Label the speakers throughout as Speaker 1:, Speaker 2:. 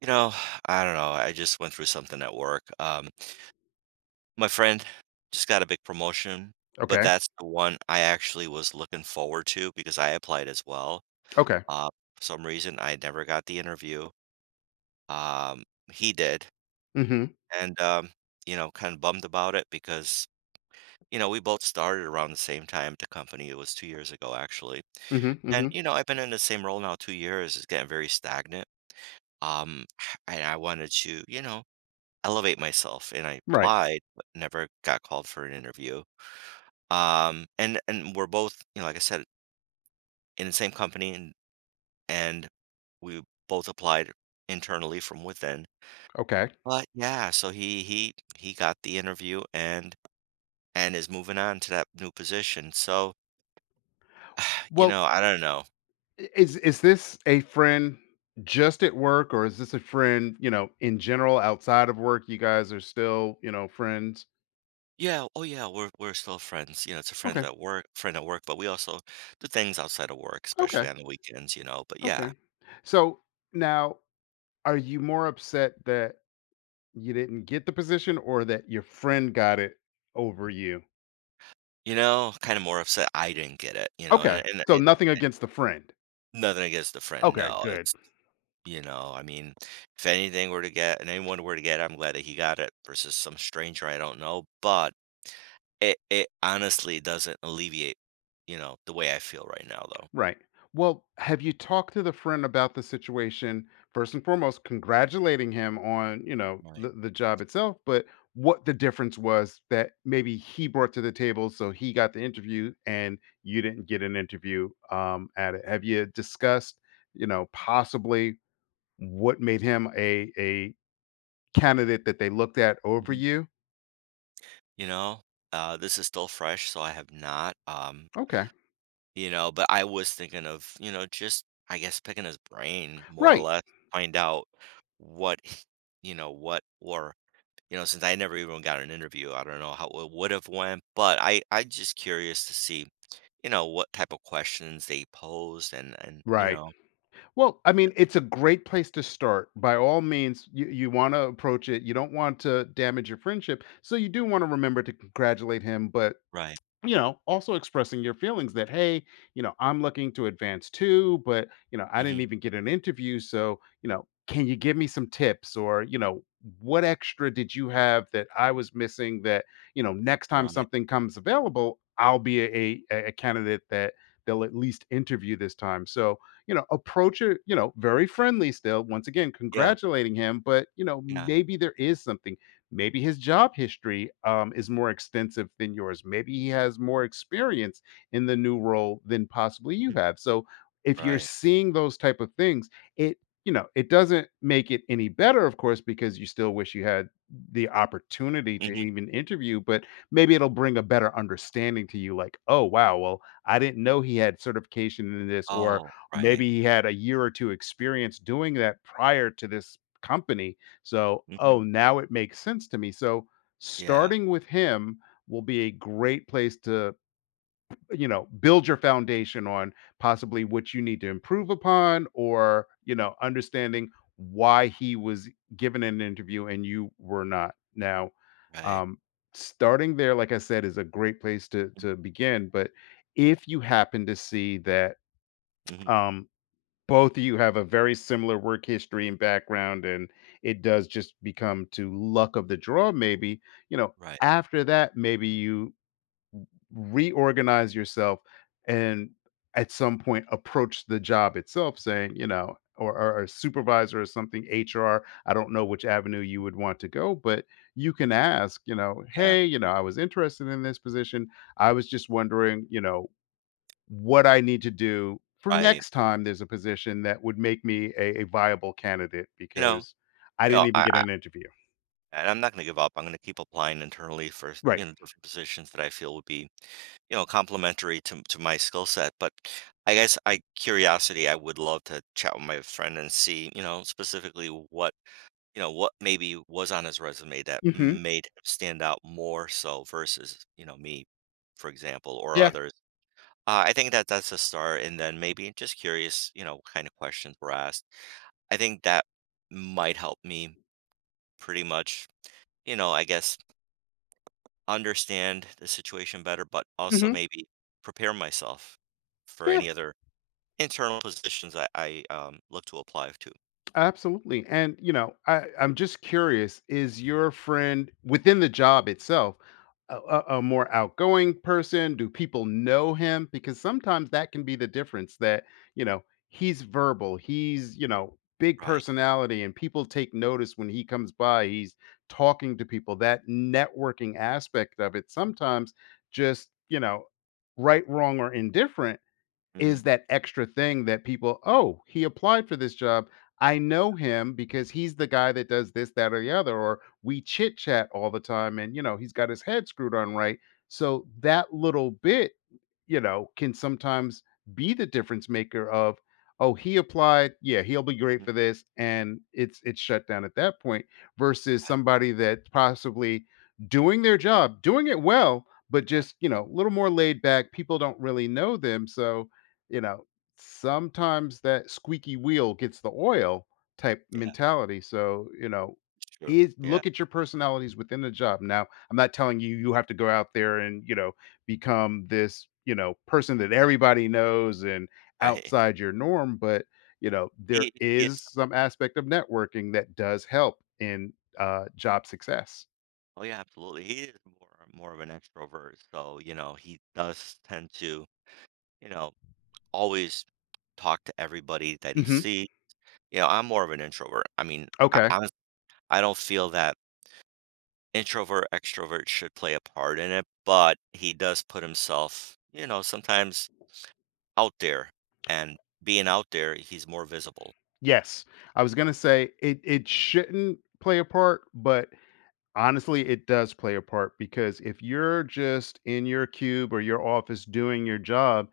Speaker 1: You know, I don't know. I just went through something at work. My friend just got a big promotion, but
Speaker 2: Okay.
Speaker 1: that's the one I actually was looking forward to because I applied as well.
Speaker 2: Okay.
Speaker 1: Uh, for some reason, I never got the interview. Um, he did,
Speaker 2: Mhm.
Speaker 1: and you know, kind of bummed about it because you know we both started around the same time at the company. It was 2 years ago, actually.
Speaker 2: Mhm.
Speaker 1: And
Speaker 2: Mhm.
Speaker 1: you know, I've been in the same role now 2 years. It's getting very stagnant. Um, and I wanted to, you know, elevate myself, and I
Speaker 2: Right.
Speaker 1: applied, but never got called for an interview. And we're both, you know, like I said, in the same company, and and we both applied internally from within.
Speaker 2: Okay.
Speaker 1: But yeah, so he got the interview and is moving on to that new position. So, you
Speaker 2: Well,
Speaker 1: know, I don't know.
Speaker 2: is this a friend just at work, or is this a friend, you know, in general outside of work? You guys are still, you know, friends.
Speaker 1: Yeah, oh yeah, we're still friends. You know, it's a
Speaker 2: Okay.
Speaker 1: friend at work, but we also do things outside of work, especially
Speaker 2: Okay.
Speaker 1: on the weekends, But yeah,
Speaker 2: Okay. So now, are you more upset that you didn't get the position, or that your friend got it over you?
Speaker 1: you know, kind of more upset I didn't get it, you know,
Speaker 2: Okay.
Speaker 1: and,
Speaker 2: So
Speaker 1: and
Speaker 2: nothing against the friend.
Speaker 1: nothing against the friend,
Speaker 2: Okay.
Speaker 1: no,
Speaker 2: Good.
Speaker 1: it's, I mean, if anything were to get and anyone were to get I'm glad that he got it versus some stranger I don't know, but it honestly doesn't alleviate, you know, the way I feel right now, though.
Speaker 2: Right. Well, have you talked to the friend about the situation? First and foremost, congratulating him on, you know,
Speaker 1: Right,
Speaker 2: the job itself, but what the difference was that maybe he brought to the table. So he got the interview and you didn't get an interview at it. Have you discussed, you know, possibly what made him a candidate that they looked at over
Speaker 1: mhm.
Speaker 2: you?
Speaker 1: You know? This is still fresh, so I have not,
Speaker 2: Okay.
Speaker 1: you know, but I was thinking of, you know, just, I guess, picking his brain more or
Speaker 2: Right.
Speaker 1: less, find out what h you know, what or you know, since I never even got an interview, I don't know how it would have went, but I just curious to see, you know, what type of questions they posed and you
Speaker 2: Right.
Speaker 1: know,
Speaker 2: Well, I mean, it's a great place to start. By all means, you want to approach it. You don't want to damage your friendship. So you do want to remember to congratulate him, but
Speaker 1: right.
Speaker 2: you know, also expressing your feelings that, hey, you know, I'm looking to advance too, but, you know, I didn't
Speaker 1: Mhm.
Speaker 2: even get an interview. So, you know, can you give me some tips or, you know, what extra did you have that I was missing that, you know, next time
Speaker 1: Right.
Speaker 2: something comes available, I'll be a candidate that they'll at least interview this time. So, you know, approach it, you know, very friendly still. Once again,
Speaker 1: Yeah.
Speaker 2: congratulating him, but, you know,
Speaker 1: Yeah.
Speaker 2: maybe there is something. Maybe his job history is more extensive than yours. Maybe he has more experience in the new role than possibly you
Speaker 1: Mm.
Speaker 2: have. So if you're
Speaker 1: Right.
Speaker 2: seeing those type of things, it you know it doesn't make it any better, of course, because you still wish you had the opportunity to
Speaker 1: Mhm.
Speaker 2: even interview. But maybe it'll bring a better understanding to you. Like, oh wow, well I didn't know he had certification in this, or
Speaker 1: Oh, right.
Speaker 2: maybe he had a year or two experience doing that prior to this company so,
Speaker 1: Mhm.
Speaker 2: oh, now it makes sense to me. So,
Speaker 1: Yeah.
Speaker 2: starting with him will be a great place to, you know, build your foundation on possibly what you need to improve upon or, you know, understanding why he was given an interview and you were not. Now,
Speaker 1: Right.
Speaker 2: um, starting there, like I said, is a great place to begin. But if you happen to see that
Speaker 1: Mhm.
Speaker 2: um both of you have a very similar work history and background, and it does just become to luck of the draw, maybe. You know,
Speaker 1: Right.
Speaker 2: after that, maybe you reorganize yourself and at some point approach the job itself saying, you know, or a supervisor or something, HR. I don't know which avenue you would want to go, but you can ask, you know,
Speaker 1: Yeah.
Speaker 2: hey, you know, I was interested in this position. I was just wondering, you know, what I need to do for
Speaker 1: Right.
Speaker 2: next time there's a position that would make me a viable candidate
Speaker 1: You know,
Speaker 2: because I
Speaker 1: you
Speaker 2: didn't
Speaker 1: know,
Speaker 2: even
Speaker 1: I
Speaker 2: get an interview.
Speaker 1: And I'm not gonna give up. I'm gonna keep applying internally for,
Speaker 2: Right.
Speaker 1: you know, different positions that I feel would be, you know, complementary to my skill set. But I guess I curiosity, I would love to chat with my friend and see, you know, specifically what, you know, what maybe was on his resume that
Speaker 2: Mhm.
Speaker 1: made him stand out more so versus, you know, me, for example, or
Speaker 2: Yeah.
Speaker 1: others. I think that that's a start, and then maybe just curious, you know, what kind of questions were asked. I think that might help me pretty much, you know, I guess understand the situation better, but also
Speaker 2: Mhm.
Speaker 1: maybe prepare myself for
Speaker 2: Yeah.
Speaker 1: any other internal positions I look to apply to.
Speaker 2: Absolutely. And, you know, I'm just curious, is your friend within the job itself a more outgoing person? Do people know him? Because sometimes that can be the difference that, you know, he's verbal, he's, you know, big
Speaker 1: Right.
Speaker 2: personality, and people take notice when he comes by. He's talking to people. That networking aspect of it sometimes just, you know, right, wrong, or indifferent
Speaker 1: Hmm.
Speaker 2: is that extra thing that people, "Oh, he applied for this job. I know him because he's the guy that does this, that, or the other," or "We chit chat all the time and, you know, he's got his head screwed on right." So that little bit, you know, can sometimes be the difference maker of, "Oh, he applied. Yeah, he'll be great for this," and it's shut down at that point versus
Speaker 1: Right.
Speaker 2: somebody that's possibly doing their job, doing it well, but
Speaker 1: Yeah.
Speaker 2: just, you know, a little more laid back. People don't really know them. So you know, sometimes that squeaky wheel gets the oil type
Speaker 1: Yeah.
Speaker 2: mentality. So, you know,
Speaker 1: That's true.
Speaker 2: is
Speaker 1: Yeah.
Speaker 2: look at your personalities within the job. Now, I'm not telling you you have to go out there and, you know, become this, you know, person that everybody knows and
Speaker 1: I,
Speaker 2: outside your norm, but you know, there
Speaker 1: he, he
Speaker 2: is
Speaker 1: is.
Speaker 2: some aspect of networking that does help in job success.
Speaker 1: Oh yeah, absolutely. He is more of an extrovert, so you know he does tend to you know always talk to everybody that he
Speaker 2: Mhm.
Speaker 1: sees. You know, I'm more of an introvert. I mean,
Speaker 2: Okay.
Speaker 1: I'm I don't feel that introvert extrovert should play a part in it but he does put himself you know sometimes out there and being out there he's more visible.
Speaker 2: Yes. I was going to say it shouldn't play a part, but honestly, it does play a part because if you're just in your cube or your office doing your job,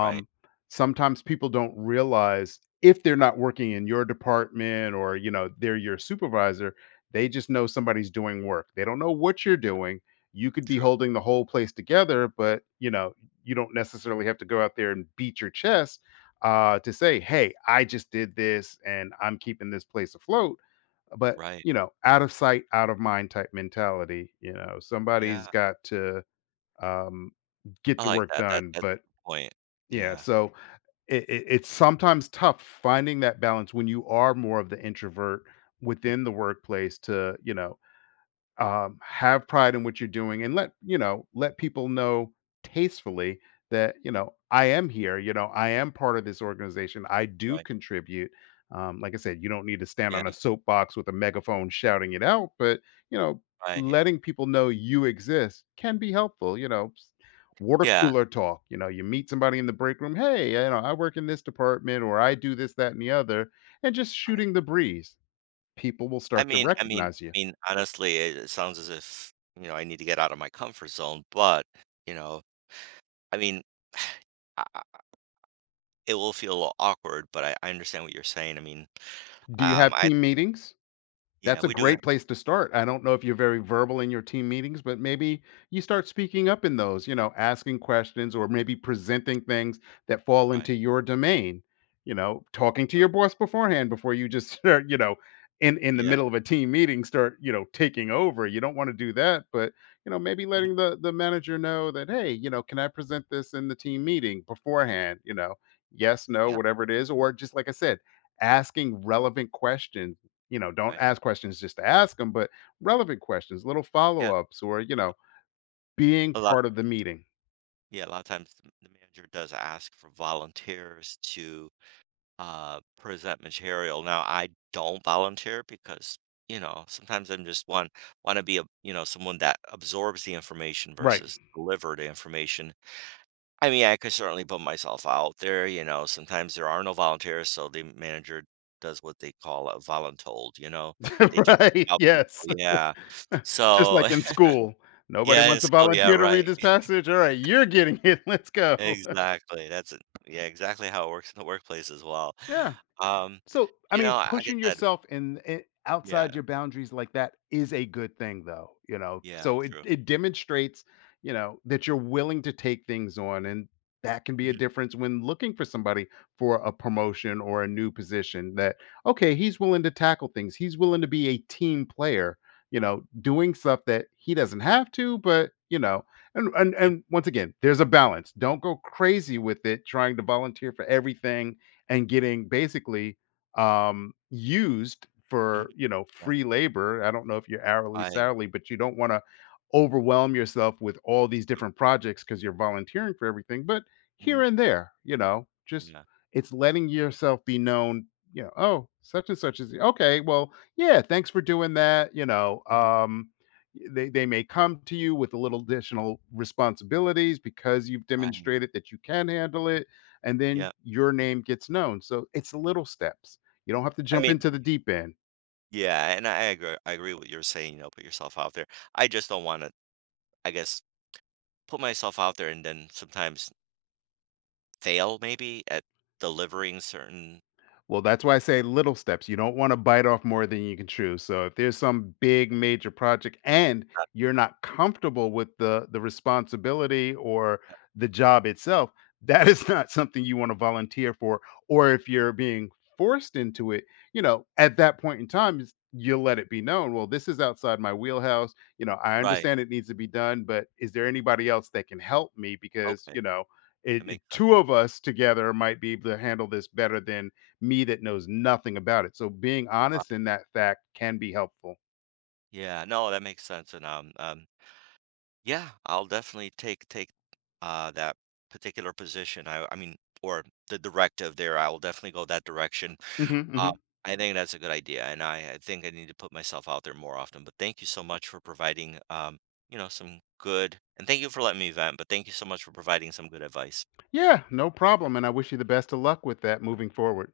Speaker 1: Right,
Speaker 2: sometimes people don't realize if they're not working in your department or you know they're your supervisor, they just know somebody's doing work. They don't know what you're doing. You could be
Speaker 1: true,
Speaker 2: holding the whole place together, but you know you don't necessarily have to go out there and beat your chest to say, "Hey, I just did this, and I'm keeping this place afloat." But
Speaker 1: right,
Speaker 2: you know, out of sight, out of mind type mentality. You know,
Speaker 1: yeah,
Speaker 2: somebody's got to um, get
Speaker 1: I
Speaker 2: the
Speaker 1: like
Speaker 2: work
Speaker 1: that that
Speaker 2: done.
Speaker 1: that's
Speaker 2: But
Speaker 1: a good point,
Speaker 2: yeah,
Speaker 1: yeah.
Speaker 2: so it's sometimes tough finding that balance when you are more of the introvert
Speaker 1: Mm,
Speaker 2: within the workplace to, you know, have pride in what you're doing and let you know let people know tastefully that you know I am here, you know I am part of this organization, I do
Speaker 1: right,
Speaker 2: contribute. Like I said, you don't need to stand
Speaker 1: yeah,
Speaker 2: on a soapbox with a megaphone shouting it out, but you know,
Speaker 1: right,
Speaker 2: letting people know you exist can be helpful, you know. Water
Speaker 1: yeah,
Speaker 2: cooler talk, you know, you meet somebody in the break room, hey, you know, I work in this department or I do this, that and the other, and just
Speaker 1: right.
Speaker 2: shooting the breeze, people will
Speaker 1: i
Speaker 2: start to
Speaker 1: mean i mean
Speaker 2: recognize you.
Speaker 1: i mean honestly it, it sounds as if you know I need to get out of my comfort zone but you know I mean I, I- it will feel a little awkward but I understand what you're saying I mean
Speaker 2: Do you have
Speaker 1: I
Speaker 2: team meetings?
Speaker 1: yeah
Speaker 2: That's a
Speaker 1: we do have
Speaker 2: great place to start. I don't know if you're very verbal in your team meetings, but maybe you start speaking up in those, you know, asking questions or maybe presenting things that fall
Speaker 1: right.
Speaker 2: into your domain. You know, talking to
Speaker 1: True.
Speaker 2: your boss beforehand before you just start, you know, in the
Speaker 1: Yeah.
Speaker 2: middle of a team meeting start, you know, taking over. You don't want to do that, but you know, maybe
Speaker 1: Mhm.
Speaker 2: letting the manager know that, "Hey, you know, can I present this in the team meeting
Speaker 1: Oh,
Speaker 2: beforehand?" You know, yes, no,
Speaker 1: yeah,
Speaker 2: whatever it is, or just like I said, asking relevant questions, you know, don't
Speaker 1: right.
Speaker 2: ask questions just to ask them, but relevant questions, little
Speaker 1: Yeah,
Speaker 2: follow-ups or, you know, being
Speaker 1: a lot
Speaker 2: part of the meeting.
Speaker 1: yeah, a lot of times th the manager does ask for volunteers to, present material. Now, I don't volunteer because, you know, sometimes I'm just one wanna be a you know, someone that absorbs the information
Speaker 2: Right.
Speaker 1: versus deliver the information. I mean, I could certainly put myself out there, you know, sometimes there are no volunteers, so the manager does what they call a voluntold, you know? They just pick
Speaker 2: Right.
Speaker 1: out people
Speaker 2: Yes.
Speaker 1: yeah.
Speaker 2: Just
Speaker 1: So
Speaker 2: like in school. Nobody
Speaker 1: yeah, in
Speaker 2: wants to
Speaker 1: school, yeah,
Speaker 2: volunteer to read
Speaker 1: right.
Speaker 2: this passage. All right, you're getting it. Let's go.
Speaker 1: Exactly, that's it. Yeah, exactly how it works in the workplace as well.
Speaker 2: Yeah.
Speaker 1: Um,
Speaker 2: So, I
Speaker 1: you know,
Speaker 2: mean,
Speaker 1: I like I get
Speaker 2: pushing
Speaker 1: that
Speaker 2: yourself in I outside
Speaker 1: yeah,
Speaker 2: your boundaries like that is a good thing though, you know?
Speaker 1: yeah,
Speaker 2: So it
Speaker 1: true.
Speaker 2: it demonstrates, you know, that you're willing to take things on, and that can be a
Speaker 1: Mhm,
Speaker 2: difference when looking for somebody for a promotion or a new position that, okay, he's willing to tackle things. He's willing to be a team player, you know, doing stuff that he doesn't have to, but you know, and and
Speaker 1: mhm,
Speaker 2: and once again, there's a balance. Don't go crazy with it trying to volunteer for everything and getting basically used
Speaker 1: mhm,
Speaker 2: for you know
Speaker 1: yeah,
Speaker 2: free labor. I don't know if you're hourly,
Speaker 1: right,
Speaker 2: salary, but you don't want to overwhelm yourself with all these different projects because you're volunteering for everything. But
Speaker 1: mhm,
Speaker 2: here and there, you know, just
Speaker 1: yeah,
Speaker 2: it's letting yourself be known. You know, oh, such and such is okay. Well, yeah, thanks for doing that. You know,
Speaker 1: mhm,
Speaker 2: they may come to you with a little additional responsibilities because you've
Speaker 1: right,
Speaker 2: demonstrated that you can handle it, and then
Speaker 1: yeah.
Speaker 2: your name gets known. So it's little steps. You don't have to
Speaker 1: I
Speaker 2: jump
Speaker 1: mean
Speaker 2: into the deep end.
Speaker 1: yeah, and I agree with you're saying, you know, put yourself out there. I just don't wanna, I guess, put myself out there and then sometimes fail maybe at delivering certain
Speaker 2: Well, that's why I say little steps. You don't want to bite off more than you can chew. So if there's some big major project and
Speaker 1: uh,
Speaker 2: you're not comfortable with the responsibility or the job itself, that is not something you want to volunteer for. Or if you're being forced into it, you know, at that point in time, you'll let it be known. Well, this is outside my wheelhouse. You know, I
Speaker 1: right,
Speaker 2: understand it needs to be done, but is there anybody else that can help me? Because
Speaker 1: okay,
Speaker 2: you know,
Speaker 1: that makes sense,
Speaker 2: two of us together might be able to handle this better than me that knows nothing about it. So being honest
Speaker 1: right.
Speaker 2: in that fact can be helpful.
Speaker 1: Yeah, no, that makes sense, and, yeah, I'll definitely take that particular position. I mean, or the directive there. I will definitely go that direction.
Speaker 2: hmm hmm
Speaker 1: Uh, I think that's a good idea, and I think I need to put myself out there more often. But thank you so much for providing you know, some good and thank you for letting me vent, but thank you so much for providing some good advice.
Speaker 2: Yeah, no problem. And I wish you the best of luck with that moving forward.